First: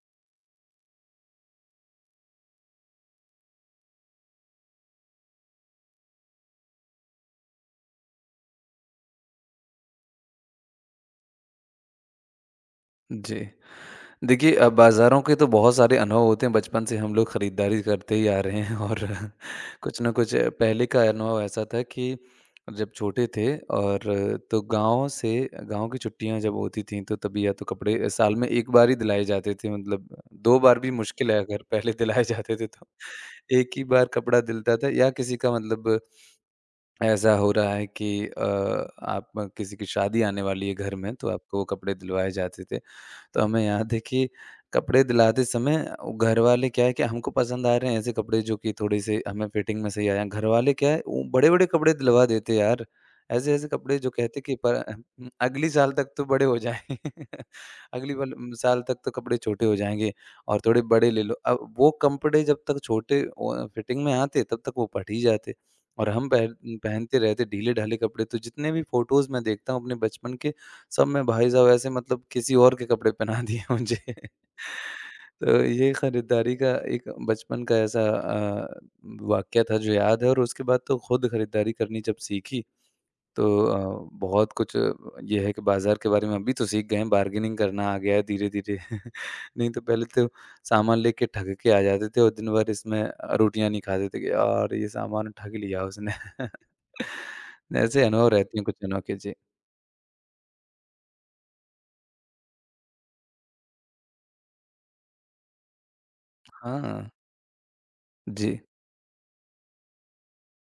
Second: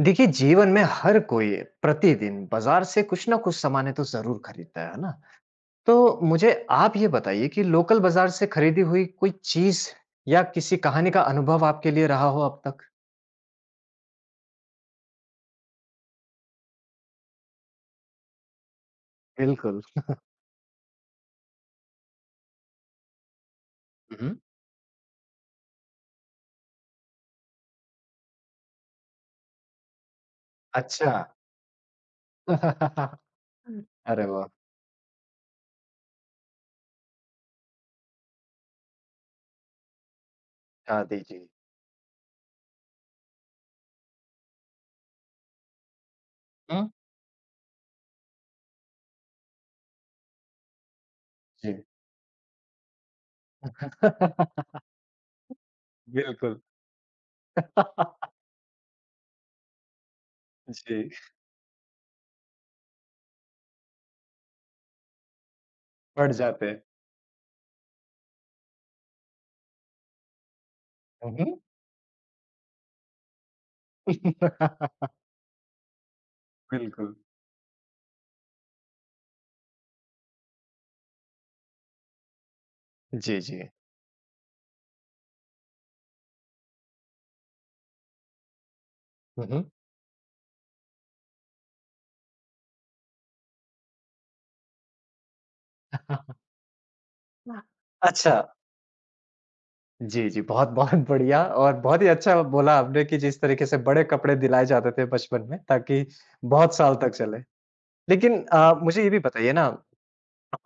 देखिए, जीवन में हर कोई प्रतिदिन बाजार से कुछ ना कुछ सामानें तो जरूर खरीदता है ना। तो मुझे आप ये बताइए कि लोकल बाजार से खरीदी हुई कोई चीज या किसी कहानी का अनुभव आपके लिए रहा हो अब तक। जी। देखिए बाज़ारों के तो बहुत सारे अनुभव होते हैं, बचपन से हम लोग खरीदारी करते ही आ रहे हैं और बिल्कुल। कुछ ना कुछ। पहले का अनुभव ऐसा था कि जब छोटे थे और हम्म। तो गाँव से गाँव की छुट्टियाँ जब होती थीं, तो तभी या तो कपड़े साल में 1 बार ही दिलाए जाते थे। मतलब 2 बार भी अच्छा। मुश्किल है अगर पहले दिलाए जाते थे तो। 1 ही बार अरे कपड़ा वाह! दिलता था, या किसी का मतलब ऐसा हो रहा है कि आप किसी की शादी आने वाली है घर में, शादी तो जी। आपको वो कपड़े दिलवाए जाते थे। तो हमें याद है कि कपड़े दिलाते समय वो घरवाले क्या हम्म, है कि हमको पसंद आ रहे हैं ऐसे कपड़े जो कि थोड़े-से हमें फिटिंग में सही आए हैं। घरवाले क्या है, वो बड़े-बड़े जी। कपड़े दिलवा देते हैं यार। ऐसे-ऐसे कपड़े जो कहते कि अगली साल तक तो बड़े हो बिल्कुल। जाएँ। अगली साल तक तो कपड़े छोटे हो जाएँगे और थोड़े जी। बड़े ले लो। अब वो कपड़े जब तक छोटे, वो फिटिंग में आते तब तक वो फट ही जाते और हम बढ़ पह जाते हैं। पहनते रहते ढीले-ढाले कपड़े। तो जितने भी फ़ोटोज़ मैं देखता हूँ अपने बचपन के, सब में भाई हम्म, साहब ऐसे मतलब किसी और के कपड़े पहना दिए मुझे। तो ये खरीदारी का एक बिल्कुल। बचपन का ऐसा वाक़या था जो याद है। और उसके बाद तो खुद खरीदारी करनी जब सीखी, जी तो जी। बहुत कुछ ये है कि बाज़ार के बारे में अभी तो सीख गए हैं, बार्गेनिंग करना आ गया है धीरे-धीरे। हम्म। नहीं तो पहले तो सामान लेके ठग के आ जाते थे और दिन भर इसमें रोटियाँ नहीं खाते थे कि यार ये सामान ठग लिया उसने। ऐसे अनुभव अच्छा। रहती हैं कुछ अनोखे जी। जी, जी। बहुत, बहुत बढ़िया और बहुत ही अच्छा बोला आपने कि जिस तरीके से बड़े कपड़े दिलाए जाते थे बचपन में ताकि बहुत साल तक हाँ, चले। लेकिन जी। मुझे ये भी बताइए ना।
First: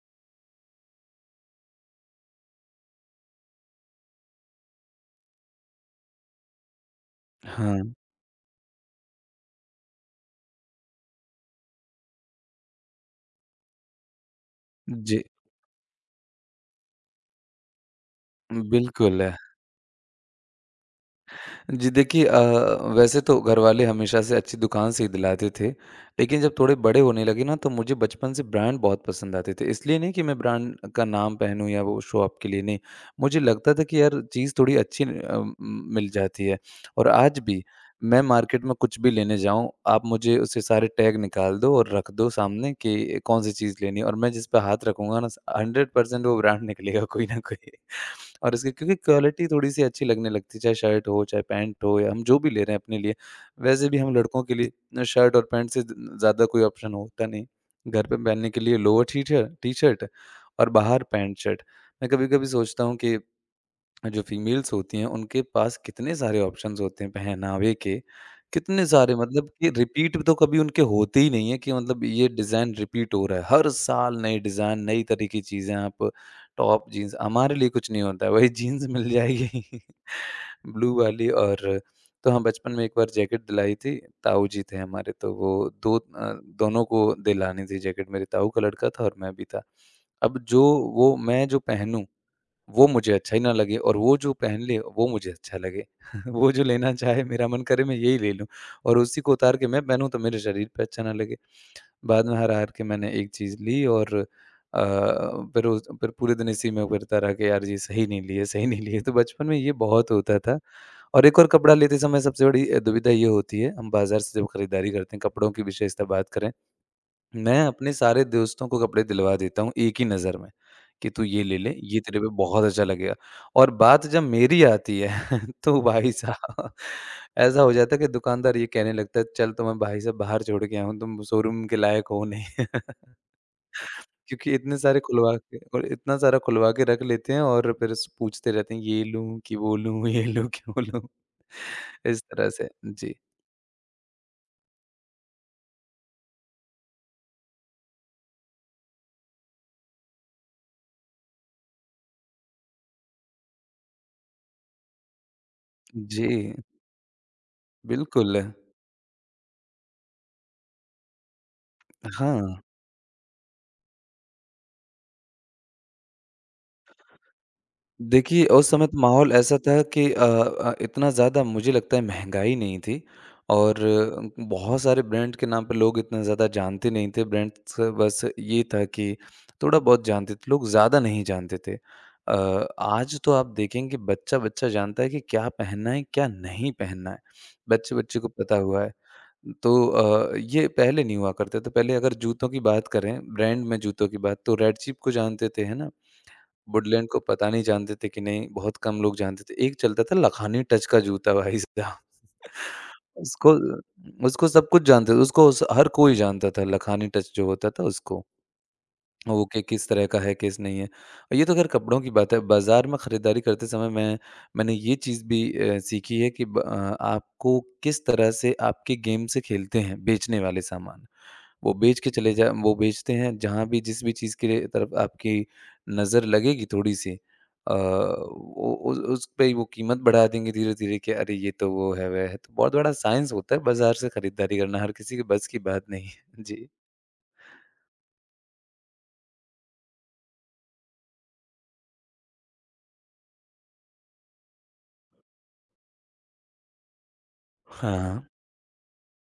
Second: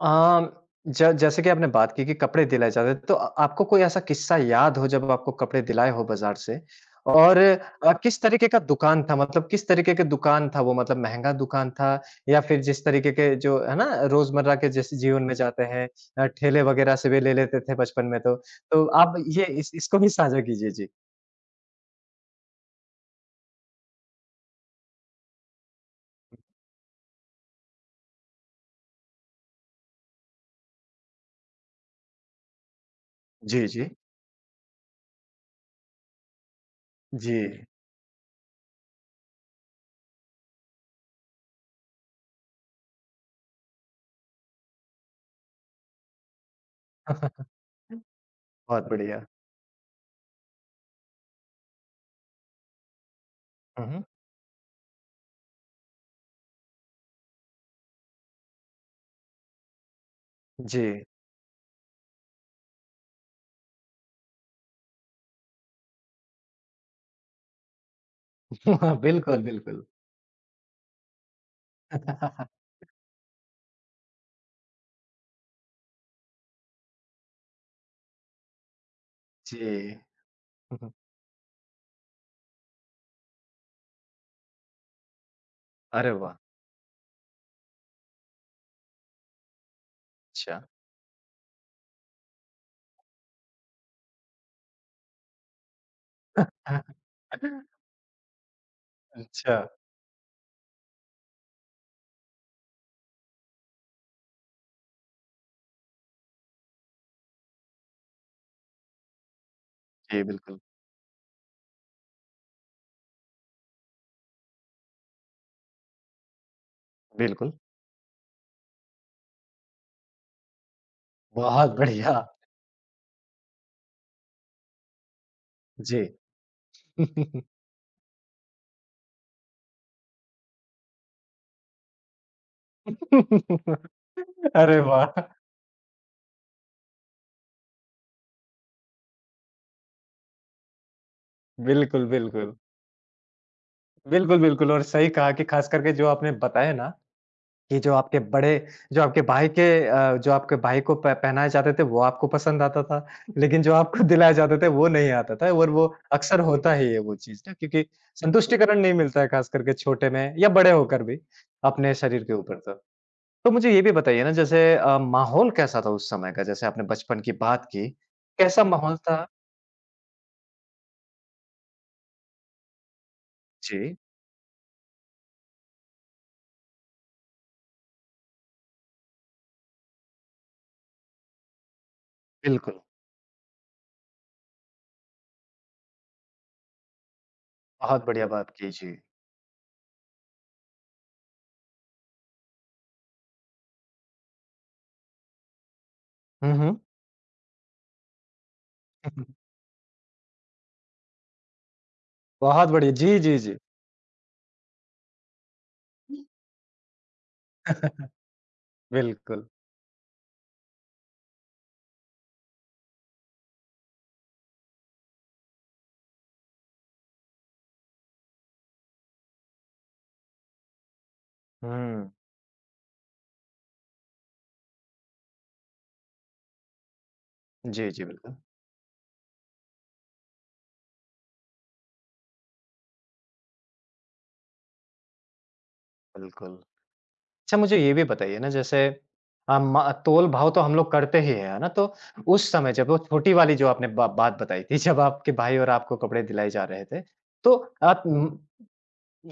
अम, ज जैसे कि आपने बात की कि कपड़े दिलाए जाते हैं, तो आपको कोई ऐसा किस्सा याद हो जब आपको कपड़े दिलाए हो बाज़ार से? और हाँ, किस तरीके का दुकान था, मतलब किस तरीके के दुकान था वो, मतलब महँगा दुकान था या फिर जिस तरीके के जो है ना, रोज़मर्रा के जैसे जीवन जी, में जाते हैं, ठेले वग़ैरह से भी ले लेते थे बचपन में तो। तो आप बिल्कुल। ये इस इसको भी साझा कीजिए जी। जी, देखिए, वैसे तो घरवाले हमेशा से अच्छी दुकान से ही दिलाते थे, लेकिन जब थोड़े बड़े होने लगे ना, तो मुझे बचपन से ब्रांड बहुत पसंद आते थे। इसलिए नहीं कि मैं ब्रांड का नाम पहनूँ, या वो शो ऑफ के लिए नहीं, मुझे जी, लगता था जी। कि यार चीज़ थोड़ी अच्छी मिल जाती है। और आज जी। भी मैं मार्केट में कुछ भी लेने जाऊँ, आप मुझे उससे सारे टैग निकाल दो और रख दो सामने कि कौन-सी चीज़ लेनी है, और मैं जिस पे हाथ रखूँगा ना स 100% वो ब्रांड निकलेगा कोई ना कोई। और इसकी बहुत क्योंकि बढ़िया। क्वालिटी थोड़ी-सी अच्छी लगने लगती है, चाहे शर्ट हो, चाहे पैंट हो, या हम जो भी ले रहे हैं अपने लिए। हुँ, वैसे भी हुँ। हम लड़कों के लिए शर्ट और पैंट से ज ज़्यादा कोई ऑप्शन होता नहीं। घर पे पहनने के लिए लोअर, टी-शर्ट और जी। बाहर पैंट शर्ट। मैं कभी-कभी सोचता हूँ कि जो फीमेल्स होती हैं, उनके पास कितने सारे ऑप्शंस होते हैं पहनावे के, कितने सारे, बिल्कुल, मतलब कि बिल्कुल। रिपीट तो कभी उनके होते ही नहीं है कि, मतलब ये डिज़ाइन रिपीट हो रहा है। हर साल नए डिज़ाइन, नई तरह की चीज़ें, आप टॉप, जीन्स हमारे लिए कुछ नहीं होता है, वही जीन्स मिल जाएगी जी। हुँ, हुँ। ब्लू वाली। और तो हाँ, बचपन में एक बार जैकेट दिलाई थी, ताऊ जी थे हमारे, तो वो अरे वाह! दोनों को दिलानी थी जैकेट, मेरे ताऊ का लड़का था और मैं भी था। अब अच्छा। जो वो मैं जो पहनूँ वो मुझे अच्छा ही ना लगे, और वो जो पहन ले वो मुझे अच्छा लगे। वो जो लेना चाहे मेरा मन करे मैं यही ले लूँ, और उसी को अच्छा, उतार के मैं पहनूँ तो मेरे शरीर पे अच्छा ना लगे। बाद में हार-हार के मैंने एक चीज़ ली, और अ, फिर पूरे दिन इसी में उबरता रहा कि यार ये सही नहीं ली है, सही नहीं ली है। तो बचपन में ये बहुत जी होता था। बिल्कुल, और एक और कपड़ा लेते समय सबसे बड़ी दुविधा ये होती है, हम बाज़ार से जब खरीदारी करते हैं, कपड़ों की विशेषता बात करें, बिल्कुल, मैं अपने सारे दोस्तों को कपड़े दिलवा देता हूँ एक ही नज़र में, कि तू ये ले ले, बहुत ये बढ़िया, तेरे पे बहुत अच्छा लगेगा। और बात जब मेरी आती है तो जी। भाई साहब, ऐसा हो जाता है कि दुकानदार ये कहने लगता है, चल तुम्हें भाई साहब बाहर छोड़ के आया हूँ, तुम शोरूम के लायक हो नहीं। क्योंकि अरे इतने सारे वाह! खुलवा के और इतना सारा खुलवा के रख लेते हैं, और फिर स पूछते रहते हैं, ये लूँ कि वो लूँ, ये लूँ कि वो लूँ। बिल्कुल, इस तरह बिल्कुल। से। जी। बिल्कुल, बिल्कुल और सही कहा कि ख़ास करके जो आपने बताया ना कि जो आपके बड़े, जो आपके भाई के, जो आपके भाई को प पहनाए जाते थे वो आपको पसंद आता था, लेकिन जो आपको दिलाए जाते थे वो नहीं आता था। और वो जी, अक्सर होता ही है वो चीज़ ना, क्योंकि बिल्कुल। संतुष्टिकरण नहीं मिलता है ख़ास करके छोटे में या बड़े होकर भी अपने शरीर के ऊपर हाँ। तो। तो मुझे ये भी बताइए ना, जैसे माहौल कैसा था उस समय का? जैसे आपने बचपन की बात की, देखिए, कैसा उस समय माहौल तो था? माहौल ऐसा था कि इतना ज़्यादा मुझे लगता है महँगाई नहीं थी। और जी, बहुत सारे ब्रांड के नाम पे लोग इतना ज़्यादा जानते नहीं थे। ब्रांड से बस ये था कि थोड़ा बहुत जानते थे, लोग ज़्यादा नहीं जानते थे। बिल्कुल। आज तो आप देखेंगे, बच्चा-बच्चा जानता है कि क्या पहनना है, क्या नहीं पहनना है। बहुत बच्चे-बच्चे बढ़िया को बात पता की, हुआ है। जी। तो ये पहले नहीं हुआ करता था। पहले अगर जूतों की बात करें, ब्रांड में जूतों की बात, तो रेड चीफ को जानते थे, है ना? हुँ, हुँ। वुडलैंड को पता नहीं जानते थे कि नहीं, बहुत कम लोग जानते थे। एक चलता था लखानी टच का जूता भाई साहब। बहुत बढ़िया, जी, जी, उसको जी। उसको सब कुछ जानते थे, उसको स हर कोई जानता था लखानी टच जो होता था उसको। वो बिल्कुल। कि किस तरह का है, किस नहीं है। और ये तो खैर कपड़ों की बात है, बाज़ार में खरीदारी करते समय मैंने ये चीज़ भी सीखी है कि आपको किस तरह से आपके गेम से खेलते हैं बेचने वाले सामान। वो बेच हुँ। के चले जा वो बेचते हैं, जहाँ भी जिस भी चीज़ के तरफ आपकी नज़र लगेगी थोड़ी-सी, जी, जी, बिल्कुल, वो उस पे ही वो कीमत बढ़ा देंगे धीरे-धीरे कि अरे! ये तो वो है, वह है। तो बहुत बड़ा साइंस होता है बाज़ार से खरीदारी करना, हर किसी के बस की बात नहीं है। बिल्कुल। जी। अच्छा, मुझे ये भी बताइए ना। जैसे अ, म तोल-भाव तो हम लोग करते ही हैं, है ना? तो उस समय जब वो छोटी वाली जो आपने बा बात बताई थी जब आपके भाई और आपको कपड़े दिलाए जा रहे थे, तो आप हाँ।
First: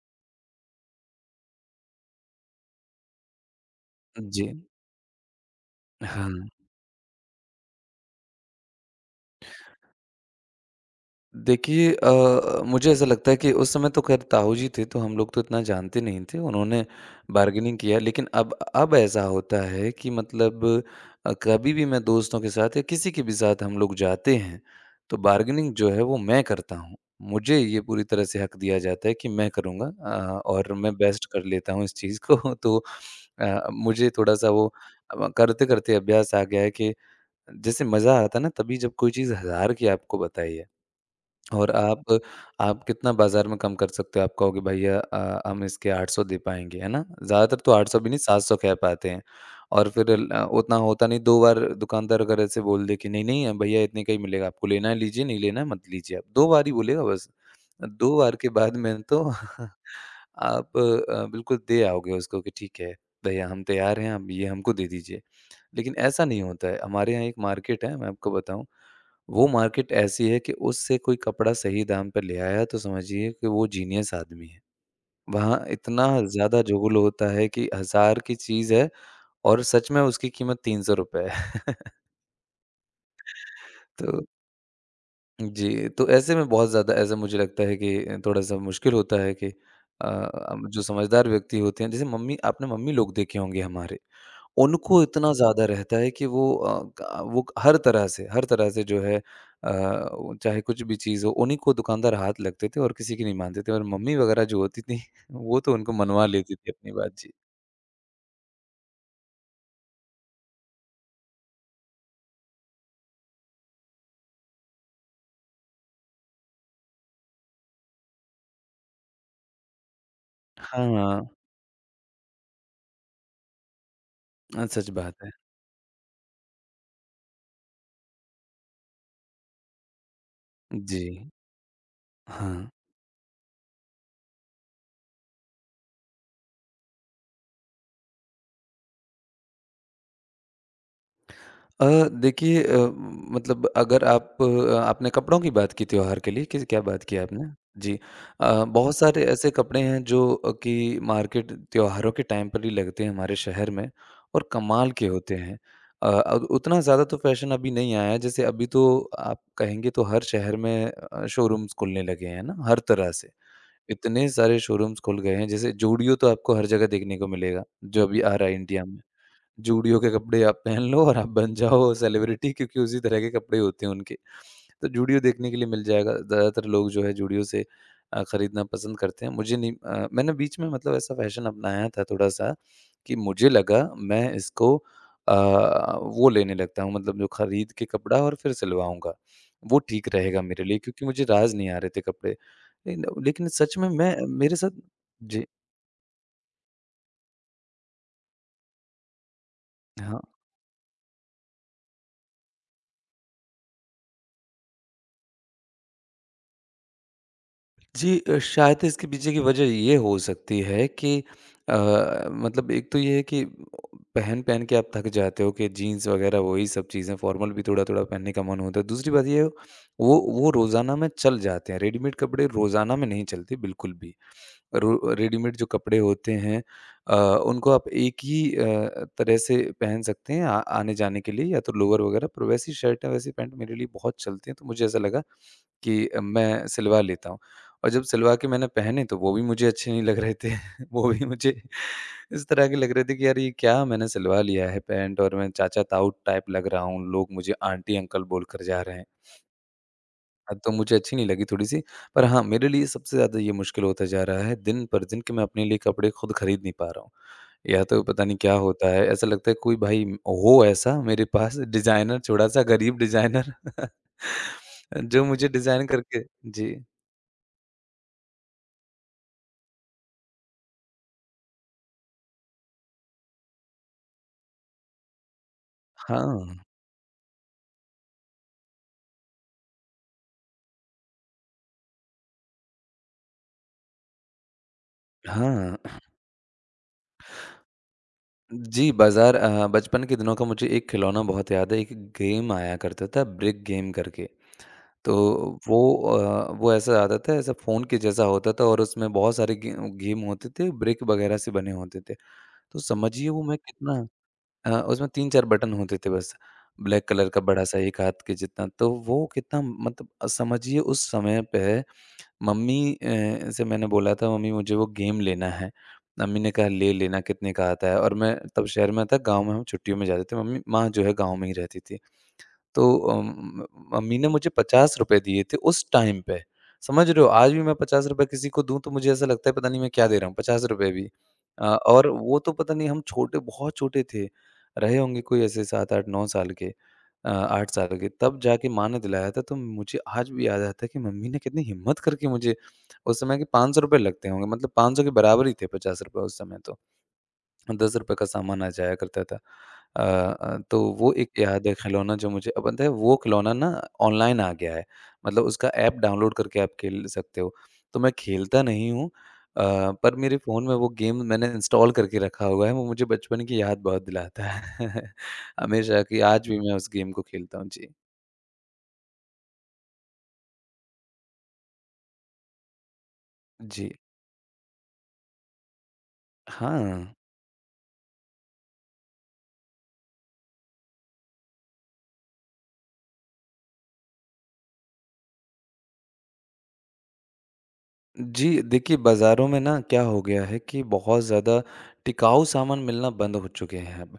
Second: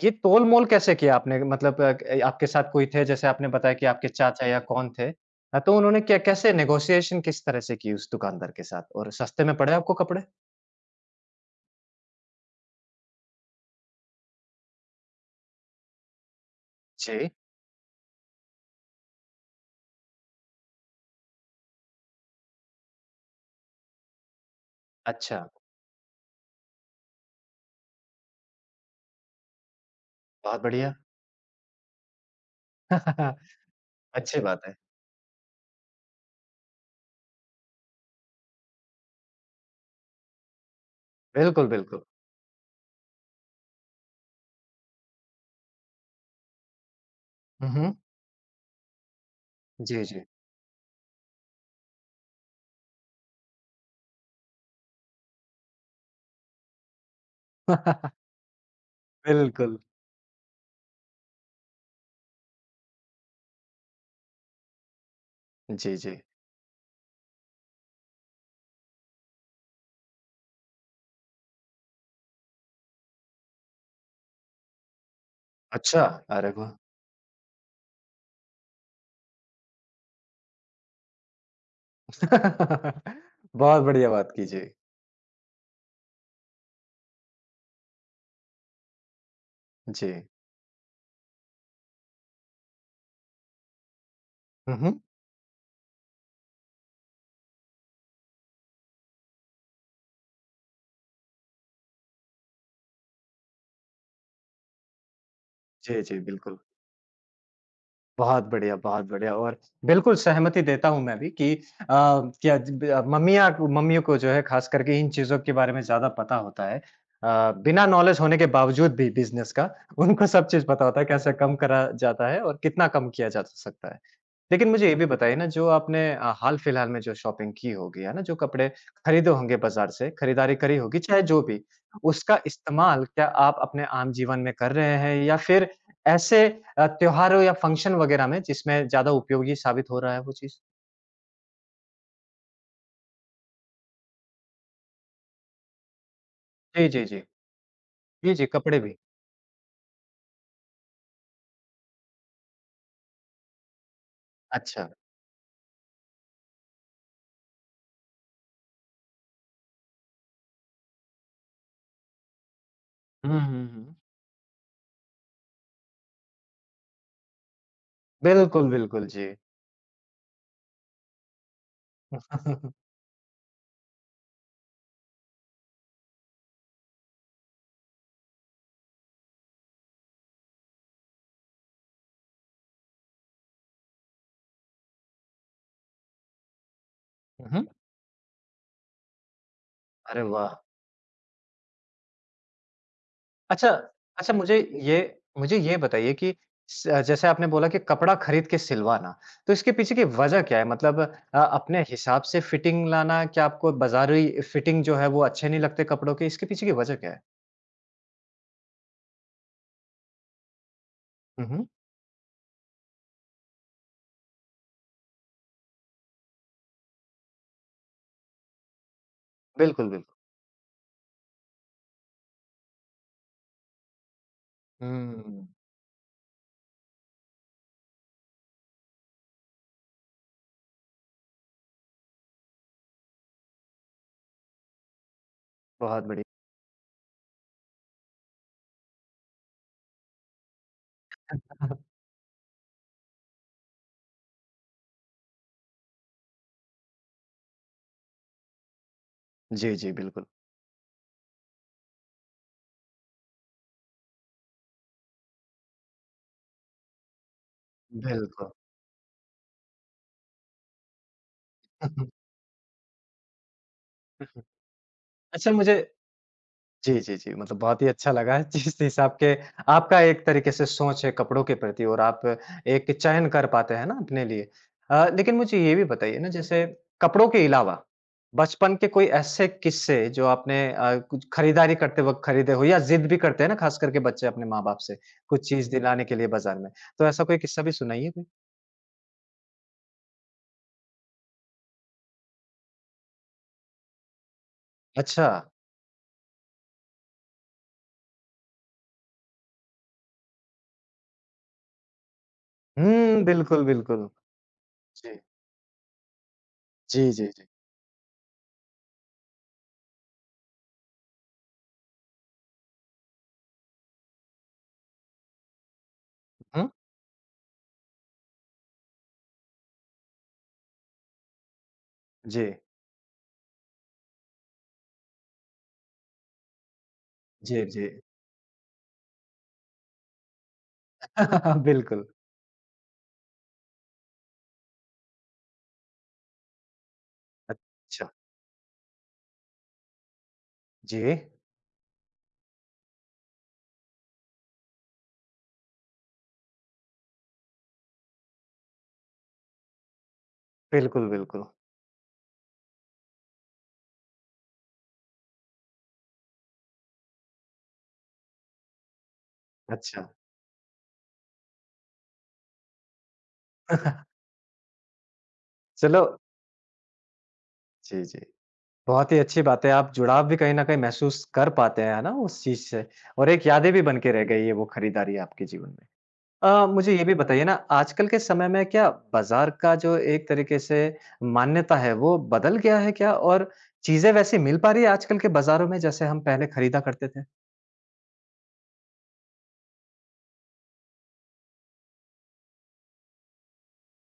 ये तोल-मोल कैसे किया आपने? मतलब अ, क आपके साथ कोई थे, जैसे आपने बताया कि आपके चाचा जी। या कौन थे। तो उन्होंने क्या, हाँ। कैसे नेगोशिएशन किस तरह से की उस दुकानदार के साथ? और सस्ते में पड़े आपको कपड़े? देखिए, मुझे ऐसा लगता है कि उस समय तो खैर ताऊ जी थे, तो हम लोग तो इतना जानते नहीं थे। उन्होंने जी, बार्गेनिंग किया, लेकिन अब ऐसा होता है कि मतलब, कभी भी मैं दोस्तों के साथ या किसी के भी साथ हम लोग जाते हैं, तो अच्छा, बार्गेनिंग जो है वो मैं करता हूँ। मुझे ये पूरी तरह से हक दिया जाता है कि मैं करूँगा, बहुत और बढ़िया। मैं बेस्ट कर लेता हूँ इस चीज़ को। तो मुझे अच्छी थोड़ा-सा बात वो, है। अब करते-करते अभ्यास आ गया है कि जैसे मज़ा आता है ना, तभी जब कोई चीज़ 1000 की आपको बताई है। बिल्कुल, और बिल्कुल। आप कितना बाज़ार में कम कर सकते हो? आप कहोगे भैया, हम इसके 800 दे पाएँगे, है ना? ज़्यादातर हुँ, तो हुँ। 800 भी नहीं, 700 कह पाते हैं। और जी, फिर जी। उतना होता नहीं। 2 बार दुकानदार अगर ऐसे बोल दे कि नहीं-नहीं भैया इतने का ही मिलेगा, आपको लेना है लीजिए, नहीं लेना है मत लीजिए आप। 2 बार ही बोलेगा बस। 2 बार के बाद में तो बिल्कुल। आप बिल्कुल दे आओगे उसको कि ठीक है भैया हम तैयार हैं, आप ये हमको दे दीजिए। लेकिन जी, जी। ऐसा नहीं होता है। हमारे यहाँ एक मार्केट है, मैं आपको बताऊँ, वो मार्केट ऐसी है कि उससे कोई कपड़ा सही दाम पे ले आया तो समझिए कि वो जीनियस आदमी है। वहाँ अच्छा, इतना अरे ज़्यादा वाह! चुगल होता है कि 1000 की चीज़ है और सच में उसकी कीमत ₹300 है। बहुत बढ़िया तो बात की जी। जी, तो ऐसे में बहुत ज़्यादा, ऐसा मुझे लगता है कि थोड़ा-सा मुश्किल होता है कि जी। जो समझदार व्यक्ति होते हैं, जैसे मम्मी, आपने मम्मी लोग देखे होंगे हमारे। हुँ, हुँ। उनको इतना ज़्यादा रहता है कि वो अ, क वो हर तरह से जो है, वो चाहे कुछ भी चीज़ हो, उन्हीं को दुकानदार हाथ लगते थे और किसी की नहीं मानते थे। और मम्मी वगैरह जो होती थी, वो तो उनको जी, जी, मनवा लेती बिल्कुल। थी अपनी बात। जी। बहुत बढ़िया और बिल्कुल सहमति देता हूँ मैं भी कि अ, क्या ज ब मम्मियाँ, मम्मियों को जो है ख़ास करके इन चीज़ों के बारे में ज़्यादा पता होता है। बिना नॉलेज होने के बावजूद भी बिज़नेस का उनको सब चीज़ हाँ, पता होता है, कैसे कम करा जाता है और कितना कम किया जा सकता है। हाँ, लेकिन मुझे सच ये भी बात है। बताइए ना, जो आपने हाल-फिलहाल में जो शॉपिंग की होगी, है ना? जो कपड़े खरीदे होंगे बाज़ार से, खरीदारी करी होगी, चाहे जी, जो भी, उसका हाँ। इस्तेमाल क्या आप अपने आम जीवन में कर रहे हैं या फिर ऐसे त्योहारों या फंक्शन वगैरह में जिसमें ज़्यादा उपयोगी साबित हो रहा है वो चीज़? अ, देखिए, मतलब अगर आपने कपड़ों की बात की, त्योहार के लिए किस क्या जी, बात जी, की जी। आपने? जी। जी, जी, कपड़े भी। बहुत सारे ऐसे कपड़े हैं जो कि मार्केट त्योहारों के टाइम पर ही लगते हैं हमारे शहर में और अच्छा। कमाल के होते हैं। अब उतना ज़्यादा तो फ़ैशन अभी नहीं आया है, जैसे अभी तो आप कहेंगे तो हर शहर में शोरूम्स खुलने लगे हैं ना, हर तरह से। हुँ, हुँ, हुँ। इतने सारे शोरूम्स खुल गए हैं, जैसे जूडियो तो आपको हर जगह देखने को मिलेगा, जो अभी आ रहा है बिल्कुल, इंडिया में। बिल्कुल, जी। जूडियो के कपड़े आप पहन लो और आप बन जाओ सेलिब्रिटी क्योंकि उसी तरह के कपड़े होते हैं उनके। तो जूडियो देखने के लिए मिल जाएगा, ज़्यादातर लोग जो है जूडियो से खरीदना पसंद करते हैं। मुझे नहीं मैंने बीच में मतलब ऐसा फैशन अपनाया था थोड़ा-सा कि मुझे लगा मैं इसको अ, वो लेने लगता हूँ मतलब जो हुँ, हुँ। खरीद के कपड़ा और फिर सिलवाऊँगा। वो ठीक अरे रहेगा वाह! मेरे लिए क्योंकि मुझे राज़ नहीं आ रहे थे कपड़े। लेकिन लेकिन अच्छा। सच में मैं अच्छा मुझे मेरे साथ ये जी, मुझे ये बताइए कि स जैसे आपने बोला कि कपड़ा खरीद के सिलवाना, तो इसके पीछे की हाँ। वजह क्या है? मतलब अपने हिसाब से फिटिंग लाना, क्या आपको बाज़ारी फिटिंग जो है वो अच्छे नहीं लगते कपड़ों के, इसके पीछे की वजह क्या है? जी शायद इसके पीछे की वजह ये हो सकती है कि हुँ, हुँ। अ, मतलब एक तो ये है कि पहन पहन के आप थक जाते हो कि जीन्स वगैरह वही सब चीज़ें फॉर्मल भी थोड़ा थोड़ा पहनने का मन होता है, दूसरी बात ये है, बिल्कुल, बिल्कुल। वो रोज़ाना में चल जाते हैं, रेडीमेड कपड़े रोज़ाना में नहीं चलते बिल्कुल भी। हुँ, रेडीमेड जो कपड़े होते हैं अ, उनको आप एक ही तरह से पहन सकते हैं, आने जाने के लिए या तो लोअर वगैरह पर, वैसी शर्ट है वैसी पैंट मेरे लिए बहुत चलती हैं, तो मुझे ऐसा लगा बहुत कि बढ़िया। मैं सिलवा लेता हूँ। और जब सिलवा के मैंने पहने तो वो भी मुझे अच्छे नहीं लग रहे थे। वो भी मुझे इस तरह के लग रहे थे कि यार ये क्या मैंने सिलवा लिया है पैंट, और मैं चाचा-ताऊ टाइप लग रहा हूँ, लोग मुझे आंटी-अंकल बोलकर जा रहे हैं। जी, जी, बिल्कुल। तो मुझे अच्छी नहीं लगी थोड़ी-सी। पर हाँ, मेरे लिए सबसे ज़्यादा ये मुश्किल होता जा रहा है दिन पर दिन कि मैं अपने लिए कपड़े खुद खरीद नहीं पा रहा हूँ। या तो पता नहीं बिल्कुल। क्या होता है, ऐसा लगता है कोई भाई हो ऐसा मेरे पास डिज़ाइनर, थोड़ा-सा गरीब डिज़ाइनर जो मुझे अच्छा मुझे डिज़ाइन करके। जी। जी, जी, जी, मतलब बहुत ही अच्छा लगा जिस हिसाब के आपका एक तरीके से सोच है कपड़ों के प्रति और आप एक चयन कर पाते हैं ना अपने लिए। लेकिन मुझे ये भी बताइए ना, हाँ, जैसे कपड़ों के अलावा, बचपन के कोई ऐसे किस्से जो आपने कुछ खरीदारी करते वक़्त खरीदे हो, या ज़िद भी करते हैं ना ख़ास करके बच्चे अपने माँ-बाप से, कुछ चीज़ हाँ। दिलाने के लिए बाज़ार में, तो ऐसा कोई किस्सा भी सुनाइए कोई? जी, बाज़ार बचपन के दिनों का मुझे एक खिलौना बहुत याद है, एक गेम आया करता था ब्रिक गेम करके। तो अच्छा। वो वो ऐसा आता था, ऐसा फ़ोन के जैसा होता था और उसमें बहुत सारे गे गेम होते थे, ब्रिक वगैरह से बने होते थे। तो हुँ, समझिए वो मैं बिल्कुल, कितना। बिल्कुल। उसमें जी। 3-4 बटन होते थे बस, ब्लैक जी, जी, कलर का जी। बड़ा-सा एक हाथ के जितना। तो वो कितना मतलब समझिए उस समय पे मम्मी से मैंने बोला था, मम्मी मुझे वो गेम लेना है। मम्मी ने हुँ। कहा ले लेना कितने का आता है, और मैं तब शहर में था, गाँव में हम छुट्टियों में जाते थे। मम्मी माँ जो है गाँव में ही रहती थी। जी। तो मम्मी ने मुझे ₹50 दिए थे उस टाइम पे, समझ रहे हो? आज भी जी, मैं जी। ₹50 किसी को दूँ तो मुझे ऐसा लगता है पता नहीं मैं क्या दे रहा हूँ, ₹50 भी। बिल्कुल। और वो तो पता नहीं, हम छोटे बहुत छोटे थे, रहे होंगे कोई ऐसे 7, 8, 9 साल के। अ, 8 साल अच्छा, के, तब जाके माँ ने दिलाया था। तो मुझे आज भी याद आता है कि जी, मम्मी ने कितनी हिम्मत करके मुझे उस समय के ₹500 लगते होंगे, मतलब 500 के बराबर ही थे ₹50 उस समय तो। ₹10 का सामान आ जाया करता था। अ तो बिल्कुल, वो एक बिल्कुल। याद है खिलौना, जो मुझे अब पता है वो खिलौना ना ऑनलाइन आ गया है। मतलब उसका ऐप डाउनलोड करके आप खेल सकते हो। तो मैं खेलता नहीं हूँ, अ, अच्छा, पर मेरे फ़ोन में वो गेम मैंने इंस्टॉल करके रखा हुआ है। वो मुझे बचपन की याद बहुत दिलाता है। चलो हमेशा, कि आज भी मैं उस गेम को खेलता हूँ। जी। जी, जी, बहुत ही अच्छी बात है, आप जुड़ाव भी कहीं न कहीं महसूस कर पाते हैं, है ना, उस चीज़ से, और एक यादें भी जी। बन के रह गई है वो खरीदारी आपके जीवन में। मुझे ये भी हाँ। बताइए ना, आजकल के समय में क्या बाज़ार का जो एक तरीके से मान्यता है, वो बदल गया है क्या? और चीज़ें वैसी मिल पा रही है आजकल के बाज़ारों में, जैसे हम पहले खरीदा करते थे? जी, देखिए बाज़ारों में ना क्या हो गया है कि बहुत ज़्यादा टिकाऊ सामान मिलना बंद हो चुके हैं अब।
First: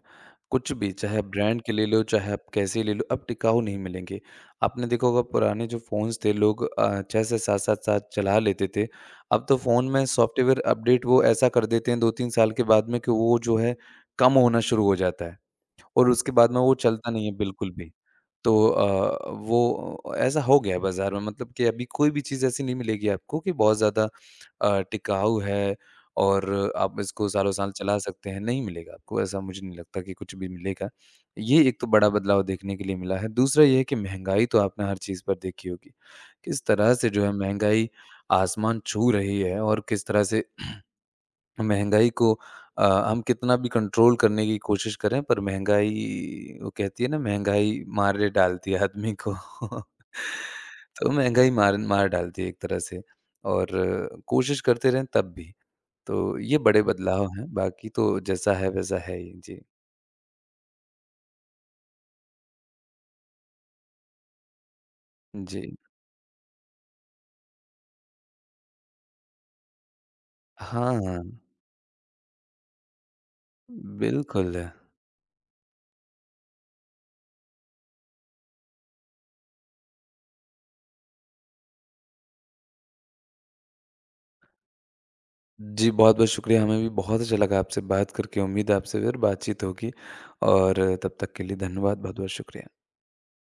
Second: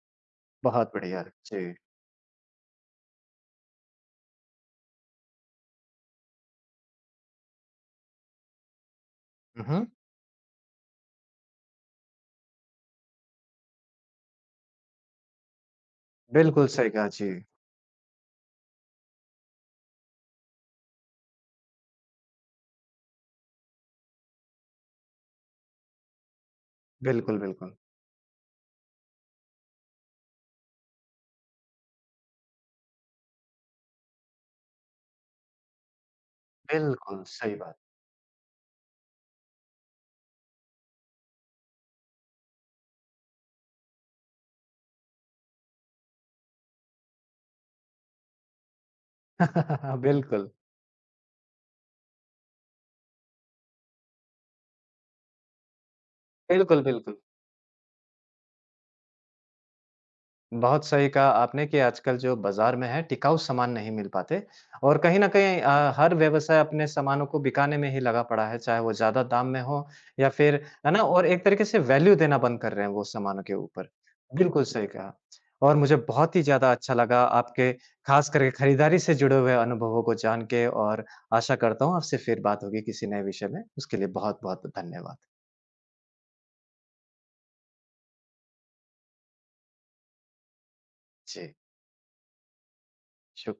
कुछ बहुत भी, चाहे बढ़िया, आप ब्रांड के जी। ले लो, चाहे आप कैसे ले लो, अब टिकाऊ नहीं मिलेंगे। आपने देखा होगा पुराने जो फ़ोन्स थे लोग 6 से 7-7 साल चला लेते थे। अब तो हुँ, हुँ, फ़ोन में सॉफ्टवेयर अपडेट वो ऐसा कर देते हैं 2-3 साल के बाद में कि वो जो है कम होना शुरू हो जाता है, और उसके बाद में बिल्कुल वो सही कहा, चलता नहीं जी। है बिल्कुल भी। तो वो ऐसा हो गया है बाज़ार में, मतलब कि अभी कोई भी चीज़ ऐसी नहीं मिलेगी आपको कि बहुत ज़्यादा टिकाऊ है और आप इसको बिल्कुल, सालों-साल बिल्कुल। चला सकते हैं, नहीं मिलेगा आपको, ऐसा मुझे नहीं लगता कि कुछ भी मिलेगा। ये एक तो बड़ा बदलाव देखने के लिए मिला है, दूसरा ये है कि महँगाई तो आपने हर चीज़ पर देखी होगी। किस तरह से बिल्कुल, जो है सही बात। महँगाई आसमान छू रही है और किस तरह से महँगाई को हम कितना भी कंट्रोल करने की कोशिश करें पर महँगाई, वो कहती है ना महँगाई मार डालती है आदमी को। बिल्कुल, तो महँगाई मार मार डालती है एक तरह से, और कोशिश करते रहें तब भी। तो ये बड़े बिल्कुल, बिल्कुल। बदलाव हैं, बाकी तो जैसा है वैसा है ही। जी, बहुत सही कहा आपने कि आजकल जो बाज़ार में है टिकाऊ सामान नहीं मिल पाते, और कहीं न कहीं जी। हर व्यवसाय अपने सामानों को बिकाने में ही लगा पड़ा है, चाहे वो ज़्यादा दाम में हो या फिर, है ना? हाँ, और एक तरीके से वैल्यू देना बंद कर रहे हैं वो सामानों के ऊपर। बिल्कुल बिल्कुल। सही कहा। और मुझे बहुत ही ज़्यादा अच्छा लगा आपके ख़ास करके खरीदारी से जुड़े हुए अनुभवों को जान के, और आशा करता हूँ आपसे फिर बात होगी किसी नए विषय में। उसके लिए बहुत-बहुत धन्यवाद। जी, बहुत-बहुत शुक्रिया, हमें भी बहुत अच्छा लगा आपसे बात करके। उम्मीद है आपसे फिर बातचीत होगी और तब तक के जी, लिए धन्यवाद, बहुत-बहुत शुक्रिया। शुक